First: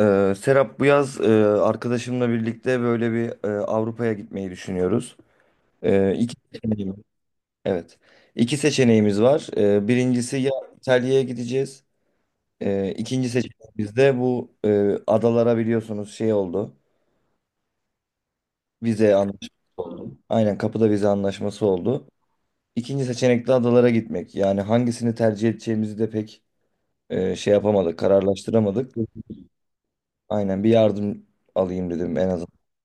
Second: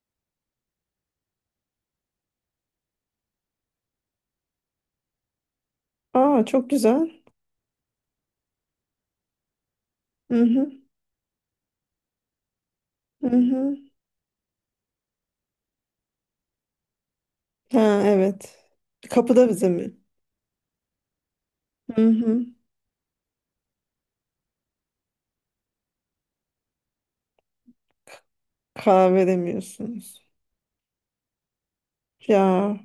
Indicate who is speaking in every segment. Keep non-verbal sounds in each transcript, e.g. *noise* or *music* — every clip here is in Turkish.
Speaker 1: Serap, bu yaz arkadaşımla birlikte böyle bir Avrupa'ya gitmeyi düşünüyoruz. İki
Speaker 2: Aa çok
Speaker 1: seçeneğimiz,
Speaker 2: güzel.
Speaker 1: evet. İki seçeneğimiz var. Birincisi
Speaker 2: Hı
Speaker 1: ya
Speaker 2: hı.
Speaker 1: İtalya'ya gideceğiz.
Speaker 2: Hı
Speaker 1: İkinci
Speaker 2: hı.
Speaker 1: seçeneğimiz de bu adalara, biliyorsunuz, şey oldu.
Speaker 2: Ha evet.
Speaker 1: Vize
Speaker 2: Kapıda
Speaker 1: anlaşması
Speaker 2: bize mi?
Speaker 1: oldu. Aynen, kapıda vize anlaşması
Speaker 2: Hı
Speaker 1: oldu.
Speaker 2: hı.
Speaker 1: İkinci seçenek de adalara gitmek. Yani hangisini tercih edeceğimizi de pek şey yapamadık, kararlaştıramadık.
Speaker 2: Karar veremiyorsunuz.
Speaker 1: Aynen, bir yardım alayım dedim en azından.
Speaker 2: Ya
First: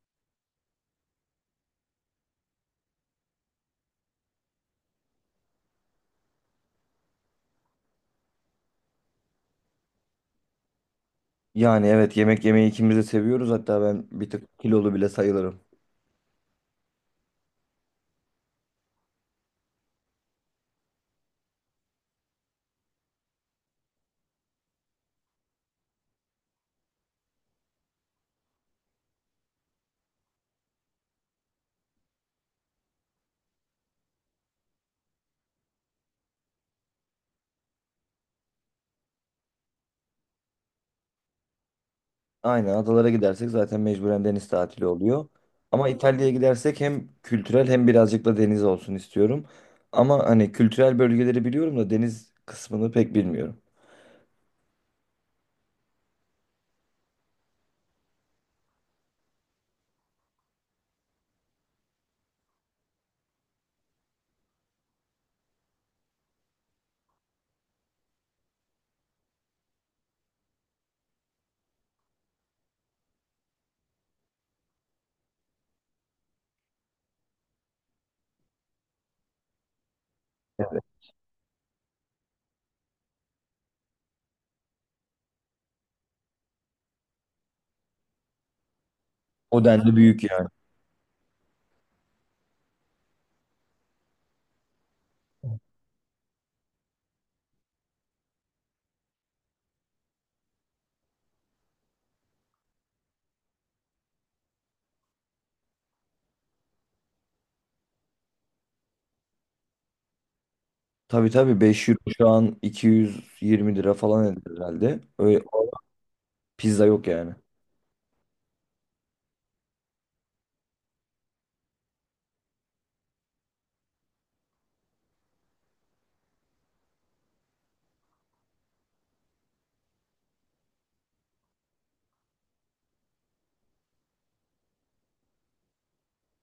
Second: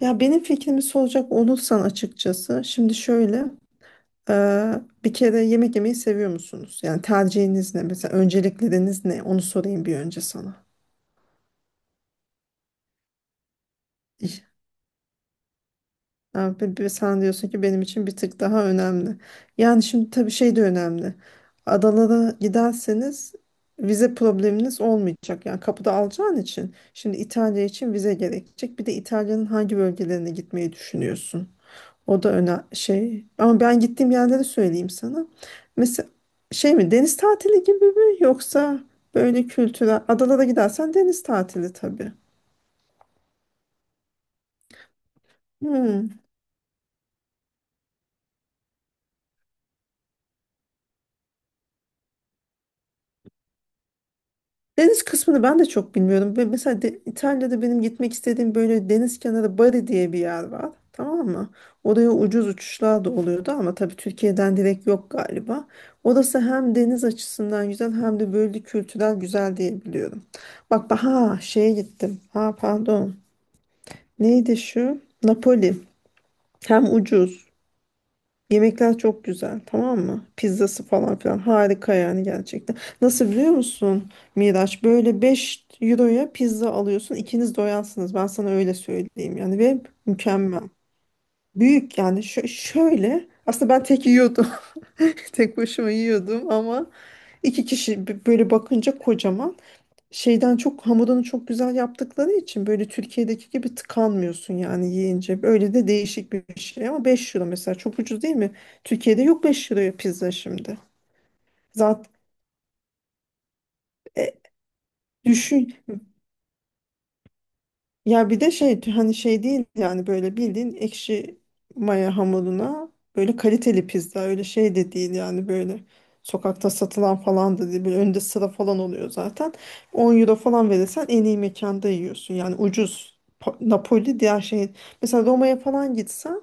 Speaker 2: ya benim fikrimi soracak olursan, açıkçası, şimdi şöyle e, bir kere, yemek yemeyi seviyor musunuz? Yani tercihiniz ne? Mesela öncelikleriniz ne? Onu sorayım bir önce sana.
Speaker 1: Yani evet, yemek yemeyi ikimiz de seviyoruz. Hatta ben bir tık kilolu bile sayılırım.
Speaker 2: Ha, sen diyorsun ki benim için bir tık daha önemli. Yani şimdi tabii şey de önemli. Adana'da giderseniz vize probleminiz olmayacak. Yani kapıda alacağın için. Şimdi İtalya için vize gerekecek. Bir de İtalya'nın hangi bölgelerine gitmeyi düşünüyorsun? O da öne şey. Ama ben gittiğim yerleri söyleyeyim sana. Mesela şey mi, deniz tatili gibi mi, yoksa böyle kültürel? Adalara gidersen deniz tatili tabii.
Speaker 1: Aynen, adalara gidersek zaten mecburen deniz tatili oluyor. Ama
Speaker 2: Hmm.
Speaker 1: İtalya'ya gidersek hem kültürel hem birazcık da deniz olsun istiyorum. Ama hani kültürel bölgeleri biliyorum da deniz kısmını pek bilmiyorum.
Speaker 2: Deniz kısmını ben de çok bilmiyorum. Ve mesela İtalya'da benim gitmek istediğim böyle deniz kenarı, Bari diye bir yer var. Tamam mı? Oraya ucuz uçuşlar da oluyordu ama tabii Türkiye'den direkt yok galiba. Orası hem deniz açısından güzel hem de böyle kültürel güzel diye biliyorum. Bak ha şeye gittim. Ha, pardon. Neydi şu? Napoli. Hem ucuz. Yemekler çok güzel, tamam mı? Pizzası falan filan harika yani, gerçekten. Nasıl, biliyor musun Miraç? Böyle 5 euroya pizza alıyorsun. İkiniz doyarsınız. Ben sana öyle söyleyeyim yani,
Speaker 1: O
Speaker 2: ve
Speaker 1: denli büyük yani.
Speaker 2: mükemmel. Büyük yani. Şöyle aslında ben tek yiyordum. *laughs* Tek başıma yiyordum ama iki kişi böyle bakınca kocaman, şeyden çok hamurunu çok güzel yaptıkları için böyle Türkiye'deki gibi tıkanmıyorsun yani yiyince. Böyle de değişik bir şey, ama 5 euro mesela çok ucuz değil mi? Türkiye'de yok 5 euroya pizza şimdi.
Speaker 1: Tabii, tabii, 5 euro
Speaker 2: Zaten
Speaker 1: şu an 220 lira falan
Speaker 2: e,
Speaker 1: eder herhalde. Öyle
Speaker 2: düşün.
Speaker 1: pizza yok yani.
Speaker 2: Ya bir de şey, hani şey değil yani, böyle bildiğin ekşi maya hamuruna böyle kaliteli pizza, öyle şey de değil yani, böyle sokakta satılan falan da değil, böyle önde sıra falan oluyor zaten. 10 euro falan verirsen en iyi mekanda yiyorsun yani, ucuz. Napoli diğer şey, mesela Roma'ya falan gitsen,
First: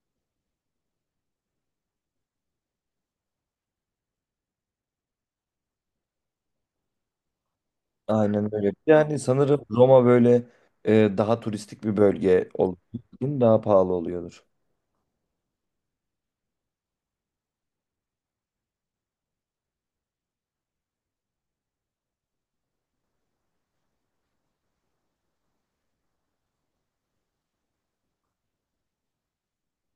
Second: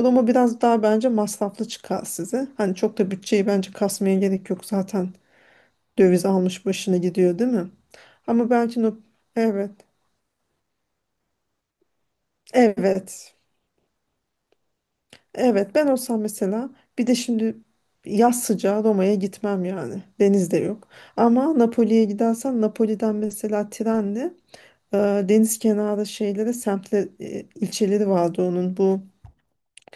Speaker 2: Roma biraz daha bence masraflı çıkar size, hani çok da bütçeyi bence kasmaya gerek yok zaten, döviz almış başına gidiyor, değil mi? ama
Speaker 1: Aynen öyle.
Speaker 2: belki Nap-
Speaker 1: Yani sanırım
Speaker 2: evet,
Speaker 1: Roma böyle daha turistik bir bölge olduğu
Speaker 2: evet.
Speaker 1: için daha pahalı oluyordur.
Speaker 2: Evet, ben olsam mesela, bir de şimdi yaz sıcağı Roma'ya gitmem yani. Deniz de yok. Ama Napoli'ye gidersem Napoli'den mesela trenle e, deniz kenarı şeylere, semtle ilçeleri vardı onun. Bu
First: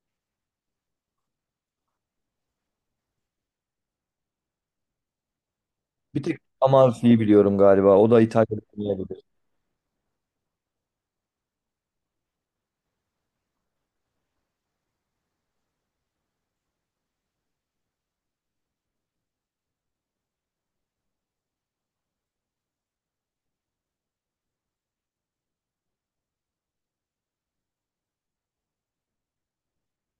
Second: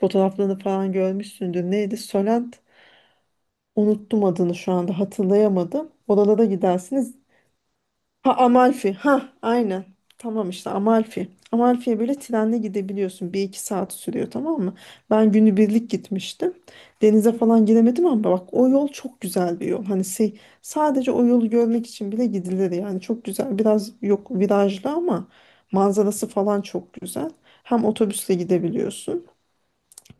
Speaker 2: fotoğraflarını falan görmüşsündür. Neydi? Solent, unuttum adını, şu anda hatırlayamadım.
Speaker 1: Bir tek
Speaker 2: Oralara gidersiniz.
Speaker 1: Amalfi'yi biliyorum galiba. O da
Speaker 2: Ha,
Speaker 1: İtalya'da
Speaker 2: Amalfi.
Speaker 1: olabilir.
Speaker 2: Ha, aynen. Tamam işte, Amalfi. Amalfi'ye böyle trenle gidebiliyorsun. Bir iki saat sürüyor, tamam mı? Ben günübirlik gitmiştim. Denize falan giremedim ama bak, o yol çok güzel bir yol. Hani şey, sadece o yolu görmek için bile gidilir yani. Çok güzel. Biraz yok, virajlı ama manzarası falan çok güzel. Hem otobüsle gidebiliyorsun.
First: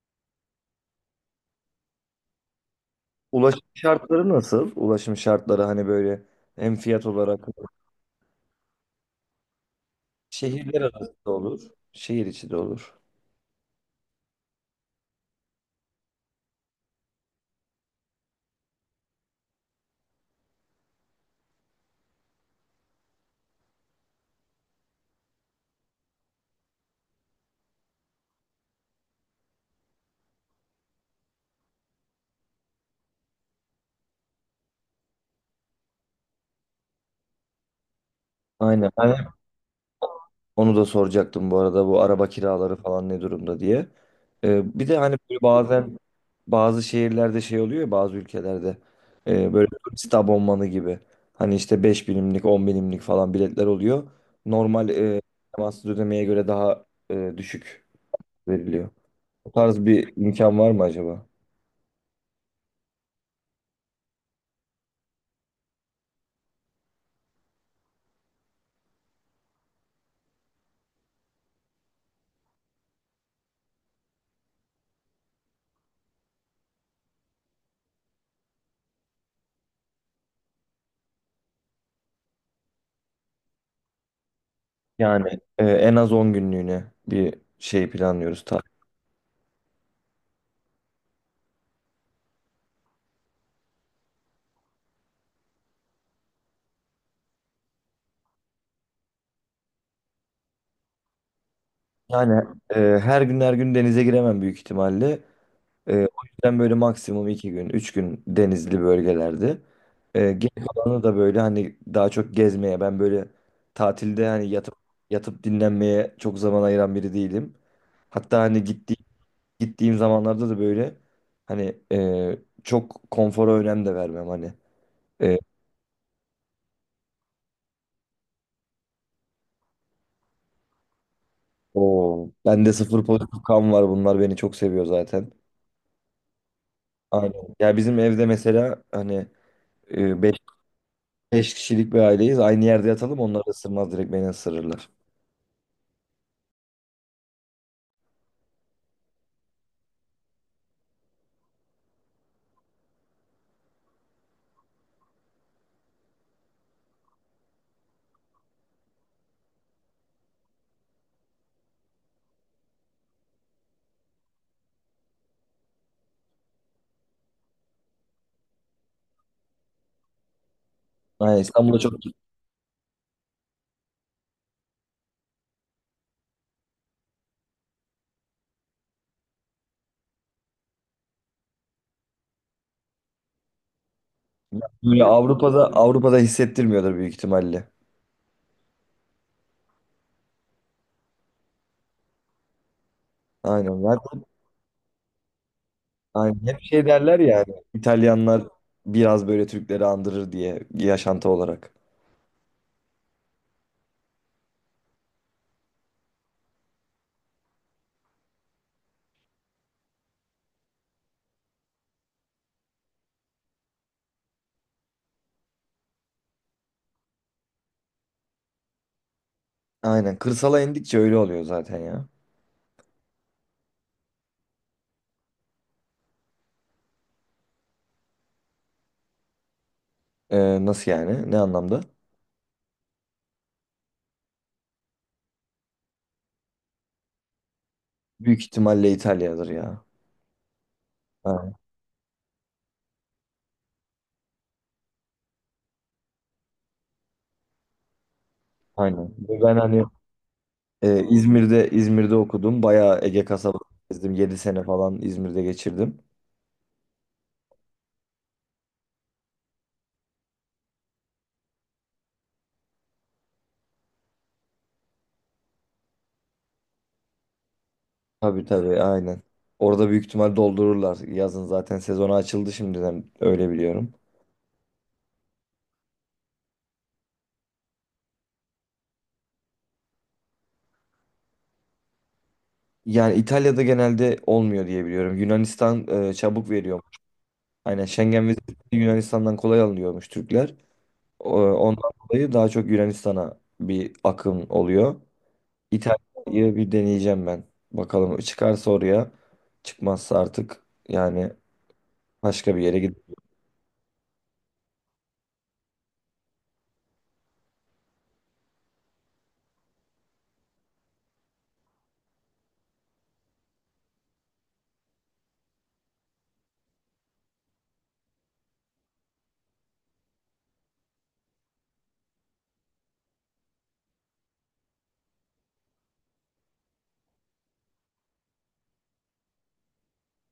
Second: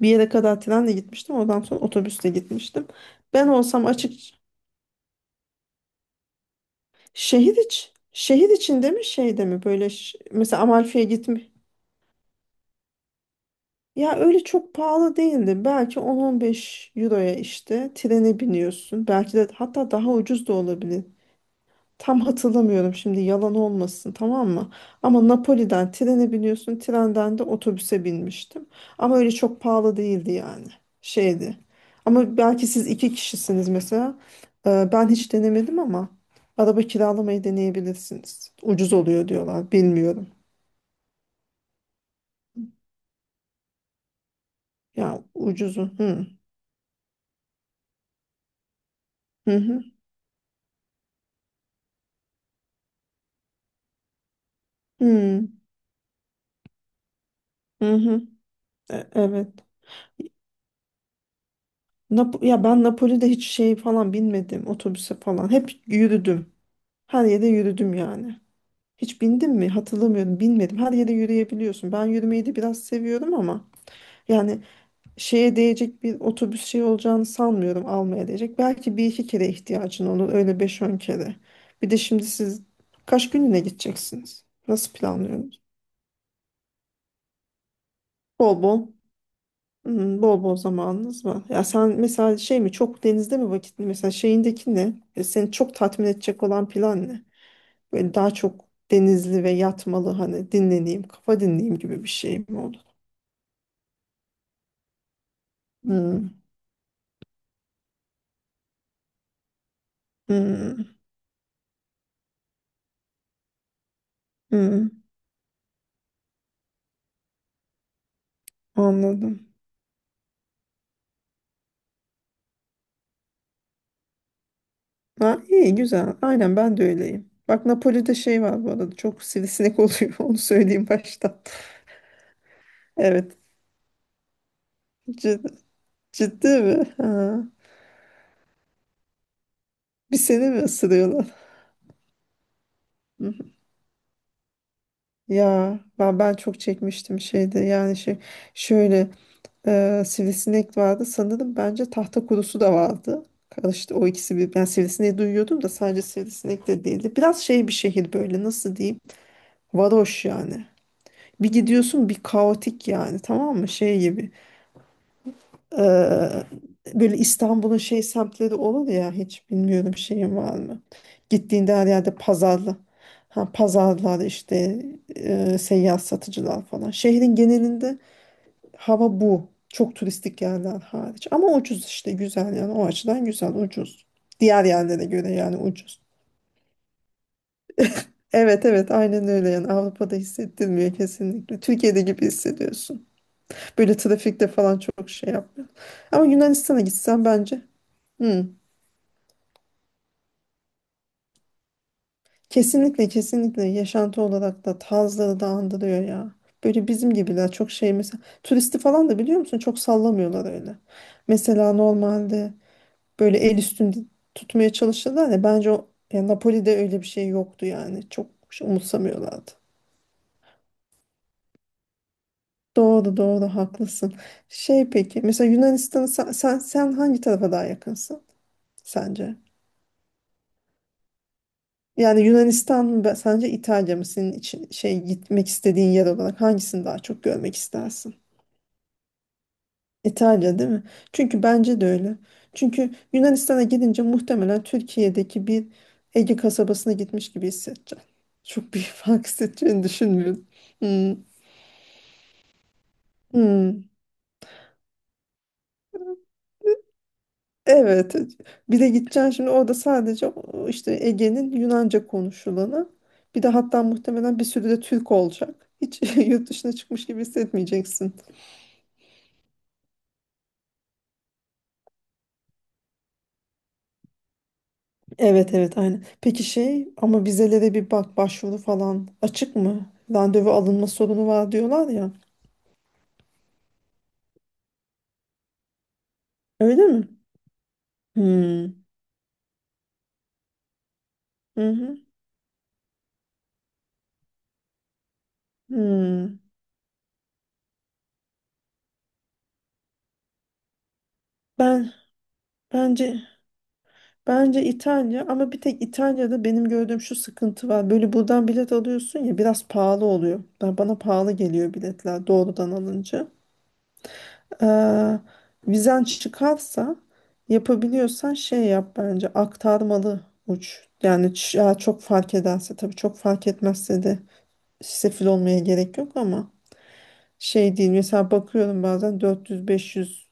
Speaker 2: Bir yere kadar trenle gitmiştim. Oradan sonra otobüsle gitmiştim. Ben
Speaker 1: Ulaşım
Speaker 2: olsam açık.
Speaker 1: şartları nasıl? Ulaşım şartları hani böyle hem fiyat olarak
Speaker 2: Şehir içinde mi şeyde mi, böyle mesela
Speaker 1: şehirler
Speaker 2: Amalfi'ye
Speaker 1: arası da
Speaker 2: gitme.
Speaker 1: olur. Şehir içi de olur.
Speaker 2: Ya, öyle çok pahalı değildi. Belki 10-15 euroya işte trene biniyorsun. Belki de hatta daha ucuz da olabilir. Tam hatırlamıyorum şimdi, yalan olmasın, tamam mı? Ama Napoli'den trene biniyorsun, trenden de otobüse binmiştim. Ama öyle çok pahalı değildi yani. Şeydi. Ama belki siz iki kişisiniz mesela. Ben hiç denemedim ama araba kiralamayı deneyebilirsiniz.
Speaker 1: Aynen.
Speaker 2: Ucuz
Speaker 1: Ben
Speaker 2: oluyor
Speaker 1: hep
Speaker 2: diyorlar. Bilmiyorum.
Speaker 1: onu da soracaktım bu arada, bu araba kiraları falan ne durumda diye. Bir de hani
Speaker 2: Ya,
Speaker 1: böyle
Speaker 2: ucuzu.
Speaker 1: bazen
Speaker 2: Hı
Speaker 1: bazı şehirlerde şey oluyor ya, bazı ülkelerde
Speaker 2: hı,
Speaker 1: böyle
Speaker 2: hı
Speaker 1: turist abonmanı gibi. Hani işte 5 binimlik, 10 binimlik falan biletler oluyor. Normal
Speaker 2: hı.
Speaker 1: temassız ödemeye göre daha düşük
Speaker 2: Hı hı.
Speaker 1: veriliyor.
Speaker 2: Evet.
Speaker 1: O tarz bir imkan var mı acaba?
Speaker 2: Ya, ben Napoli'de hiç şey falan binmedim otobüse falan. Hep yürüdüm. Her yere yürüdüm yani. Hiç bindim mi? Hatırlamıyorum. Binmedim. Her yere yürüyebiliyorsun. Ben yürümeyi de biraz seviyorum ama yani şeye değecek bir otobüs şey olacağını sanmıyorum, almaya değecek. Belki bir iki kere ihtiyacın olur. Öyle beş on kere. Bir de şimdi siz kaç günlüğüne gideceksiniz? Nasıl
Speaker 1: Yani
Speaker 2: planlıyorsunuz?
Speaker 1: en az 10 günlüğüne bir şey planlıyoruz. Ta.
Speaker 2: Bol bol. Hmm, bol bol zamanınız var. Ya sen mesela şey mi, çok denizde mi vakit, mesela şeyindeki ne? Seni çok tatmin edecek olan plan ne? Böyle daha çok denizli ve yatmalı, hani dinleneyim, kafa dinleyeyim gibi bir şey
Speaker 1: Yani
Speaker 2: mi?
Speaker 1: her gün her gün denize giremem büyük ihtimalle. O
Speaker 2: Hmm.
Speaker 1: yüzden böyle maksimum 2 gün, 3 gün denizli bölgelerde. Geri
Speaker 2: Hmm.
Speaker 1: kalanı da böyle hani daha çok gezmeye. Ben böyle tatilde hani yatıp
Speaker 2: Hmm.
Speaker 1: yatıp dinlenmeye çok zaman ayıran biri değilim. Hatta hani
Speaker 2: Anladım.
Speaker 1: gittiğim zamanlarda da böyle hani çok konfora önem de vermem hani. E,
Speaker 2: Ha, iyi güzel. Aynen, ben de öyleyim. Bak, Napoli'de şey var bu arada. Çok sivrisinek oluyor. *laughs* Onu söyleyeyim baştan.
Speaker 1: Oo. Bende sıfır
Speaker 2: Evet.
Speaker 1: pozitif kan var. Bunlar beni çok seviyor zaten.
Speaker 2: Ciddi, ciddi mi? Ha.
Speaker 1: Aynen. Ya bizim evde mesela hani
Speaker 2: Bir
Speaker 1: beş
Speaker 2: seni mi ısırıyorlar?
Speaker 1: kişilik bir aileyiz. Aynı yerde yatalım,
Speaker 2: Hı
Speaker 1: onlar
Speaker 2: hı.
Speaker 1: ısırmaz, direkt beni ısırırlar.
Speaker 2: Ya, ben çok çekmiştim şeyde. Yani şey şöyle sivrisinek vardı. Sanırım, bence tahta kurusu da vardı. Karıştı o ikisi bir. Ben sivrisineği duyuyordum da sadece sivrisinek de değildi. Biraz şey bir şehir, böyle nasıl diyeyim? Varoş yani. Bir gidiyorsun, bir kaotik yani, tamam mı, şey gibi. Ee, böyle İstanbul'un şey semtleri olur ya, hiç bilmiyorum şeyin var mı
Speaker 1: Aynen,
Speaker 2: gittiğinde,
Speaker 1: İstanbul'da
Speaker 2: her
Speaker 1: çok
Speaker 2: yerde pazarlı. Ha, pazarlar işte, seyyar satıcılar falan şehrin genelinde hava bu, çok turistik yerler hariç ama ucuz işte, güzel yani o açıdan, güzel ucuz diğer
Speaker 1: böyle
Speaker 2: yerlere göre yani,
Speaker 1: Avrupa'da
Speaker 2: ucuz.
Speaker 1: Avrupa'da hissettirmiyordur büyük ihtimalle.
Speaker 2: Evet, evet, aynen öyle yani. Avrupa'da hissettirmiyor kesinlikle, Türkiye'de gibi hissediyorsun.
Speaker 1: Aynen.
Speaker 2: Böyle
Speaker 1: Zaten
Speaker 2: trafikte falan çok şey yapmıyor. Ama
Speaker 1: aynen. Hep
Speaker 2: Yunanistan'a
Speaker 1: şey derler
Speaker 2: gitsen
Speaker 1: ya hani,
Speaker 2: bence.
Speaker 1: İtalyanlar
Speaker 2: Hı.
Speaker 1: biraz böyle Türkleri andırır diye, yaşantı olarak.
Speaker 2: Kesinlikle kesinlikle, yaşantı olarak da tarzları da andırıyor ya. Böyle bizim gibiler çok şey mesela. Turisti falan da biliyor musun, çok sallamıyorlar öyle. Mesela normalde böyle el üstünde tutmaya çalışırlar ya, bence o ya Napoli'de öyle bir şey yoktu yani. Çok şey umursamıyorlardı.
Speaker 1: Aynen. Kırsala indikçe öyle oluyor zaten ya.
Speaker 2: Doğru doğru, haklısın. Şey, peki mesela Yunanistan'ı, sen hangi tarafa daha yakınsın sence?
Speaker 1: Nasıl yani? Ne anlamda?
Speaker 2: Yani Yunanistan mı sence İtalya mı senin için şey gitmek istediğin yer olarak, hangisini daha çok görmek istersin?
Speaker 1: Büyük ihtimalle İtalya'dır ya.
Speaker 2: İtalya değil mi? Çünkü bence de öyle. Çünkü Yunanistan'a gidince muhtemelen Türkiye'deki bir Ege kasabasına gitmiş gibi hissedeceğim. Çok büyük *laughs*
Speaker 1: Aynen.
Speaker 2: fark
Speaker 1: Ve ben
Speaker 2: hissedeceğini
Speaker 1: hani
Speaker 2: düşünmüyorum. Hmm.
Speaker 1: İzmir'de okudum. Bayağı Ege kasabası
Speaker 2: Hmm.
Speaker 1: gezdim. 7 sene falan İzmir'de geçirdim.
Speaker 2: Evet. Bir de gideceksin şimdi, orada sadece o işte Ege'nin Yunanca konuşulanı. Bir de hatta muhtemelen bir sürü de Türk olacak. Hiç *laughs* yurt dışına çıkmış gibi hissetmeyeceksin.
Speaker 1: Tabii, tabii, aynen. Orada büyük ihtimal doldururlar. Yazın zaten sezonu açıldı, şimdiden öyle biliyorum.
Speaker 2: Evet, evet, aynen. Peki şey, ama vizelere bir bak, başvuru falan açık mı? Randevu alınma sorunu var diyorlar ya.
Speaker 1: Yani İtalya'da genelde olmuyor diye biliyorum. Yunanistan çabuk veriyor.
Speaker 2: Öyle mi?
Speaker 1: Aynen, Schengen vizesi
Speaker 2: Hmm.
Speaker 1: Yunanistan'dan kolay alınıyormuş Türkler.
Speaker 2: Hı
Speaker 1: Ondan
Speaker 2: hı.
Speaker 1: dolayı daha çok Yunanistan'a bir akım oluyor.
Speaker 2: Hmm.
Speaker 1: İtalya'yı bir deneyeceğim ben. Bakalım çıkarsa oraya, çıkmazsa artık yani
Speaker 2: Ben
Speaker 1: başka bir yere gidip,
Speaker 2: bence bence İtalya, ama bir tek İtalya'da benim gördüğüm şu sıkıntı var. Böyle buradan bilet alıyorsun ya, biraz pahalı oluyor. Ben bana pahalı geliyor biletler doğrudan alınca. Eee, vizen çıkarsa, yapabiliyorsan şey yap bence, aktarmalı uç. Yani ya çok fark ederse tabii, çok fark etmezse de sefil olmaya gerek yok ama, şey değil, mesela bakıyorum bazen 400-500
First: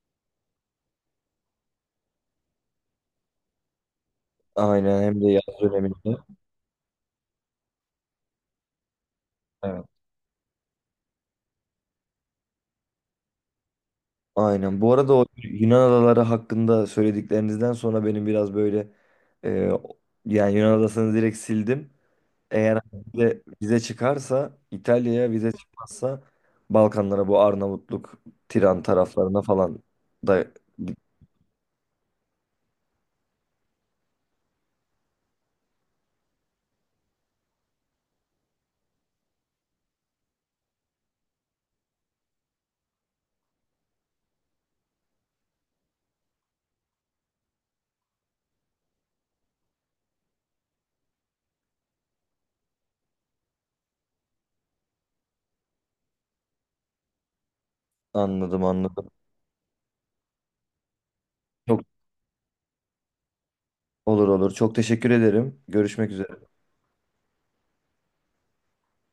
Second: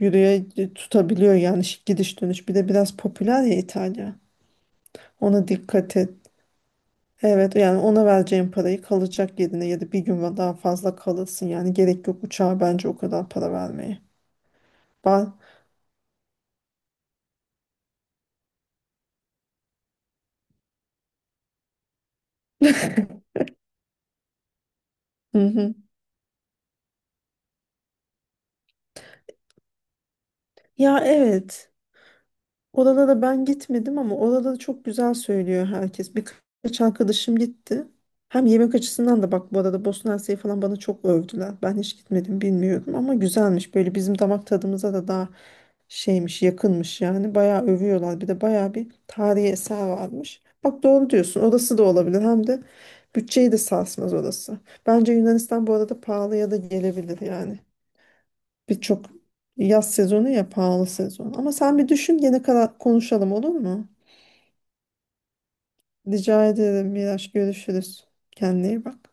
Speaker 2: euroya tutabiliyor yani, gidiş dönüş, bir de biraz popüler ya İtalya,
Speaker 1: aynen, hem de
Speaker 2: ona
Speaker 1: yaz
Speaker 2: dikkat et.
Speaker 1: döneminde.
Speaker 2: Evet, yani ona vereceğin parayı kalacak yerine, ya
Speaker 1: Evet.
Speaker 2: da bir gün daha fazla kalırsın yani, gerek yok uçağa bence o kadar para vermeye.
Speaker 1: Aynen. Bu arada o
Speaker 2: Ben...
Speaker 1: Yunan adaları hakkında söylediklerinizden sonra benim biraz böyle e, yani Yunan adasını direkt sildim. Eğer vize çıkarsa İtalya'ya,
Speaker 2: Hı
Speaker 1: vize
Speaker 2: hı.
Speaker 1: çıkmazsa Balkanlara, bu Arnavutluk, Tiran taraflarına falan da.
Speaker 2: Ya, evet. Orada da ben gitmedim, ama orada da çok güzel söylüyor herkes. Birkaç arkadaşım gitti. Hem yemek açısından da bak bu arada, Bosna Hersek'i falan bana çok övdüler. Ben hiç gitmedim, bilmiyorum ama güzelmiş. Böyle bizim damak tadımıza da daha şeymiş, yakınmış yani. Bayağı övüyorlar. Bir de bayağı bir tarihi eser varmış. Bak, doğru diyorsun. Orası da olabilir. Hem de bütçeyi de sarsmaz orası. Bence Yunanistan bu arada pahalıya da gelebilir yani.
Speaker 1: Anladım,
Speaker 2: Birçok
Speaker 1: anladım.
Speaker 2: yaz sezonu ya pahalı sezon. Ama sen
Speaker 1: Çok
Speaker 2: bir düşün, gene kadar konuşalım, olur mu?
Speaker 1: olur, olur. Çok teşekkür ederim. Görüşmek
Speaker 2: Rica
Speaker 1: üzere.
Speaker 2: ederim Miraç, görüşürüz. Kendine iyi bak.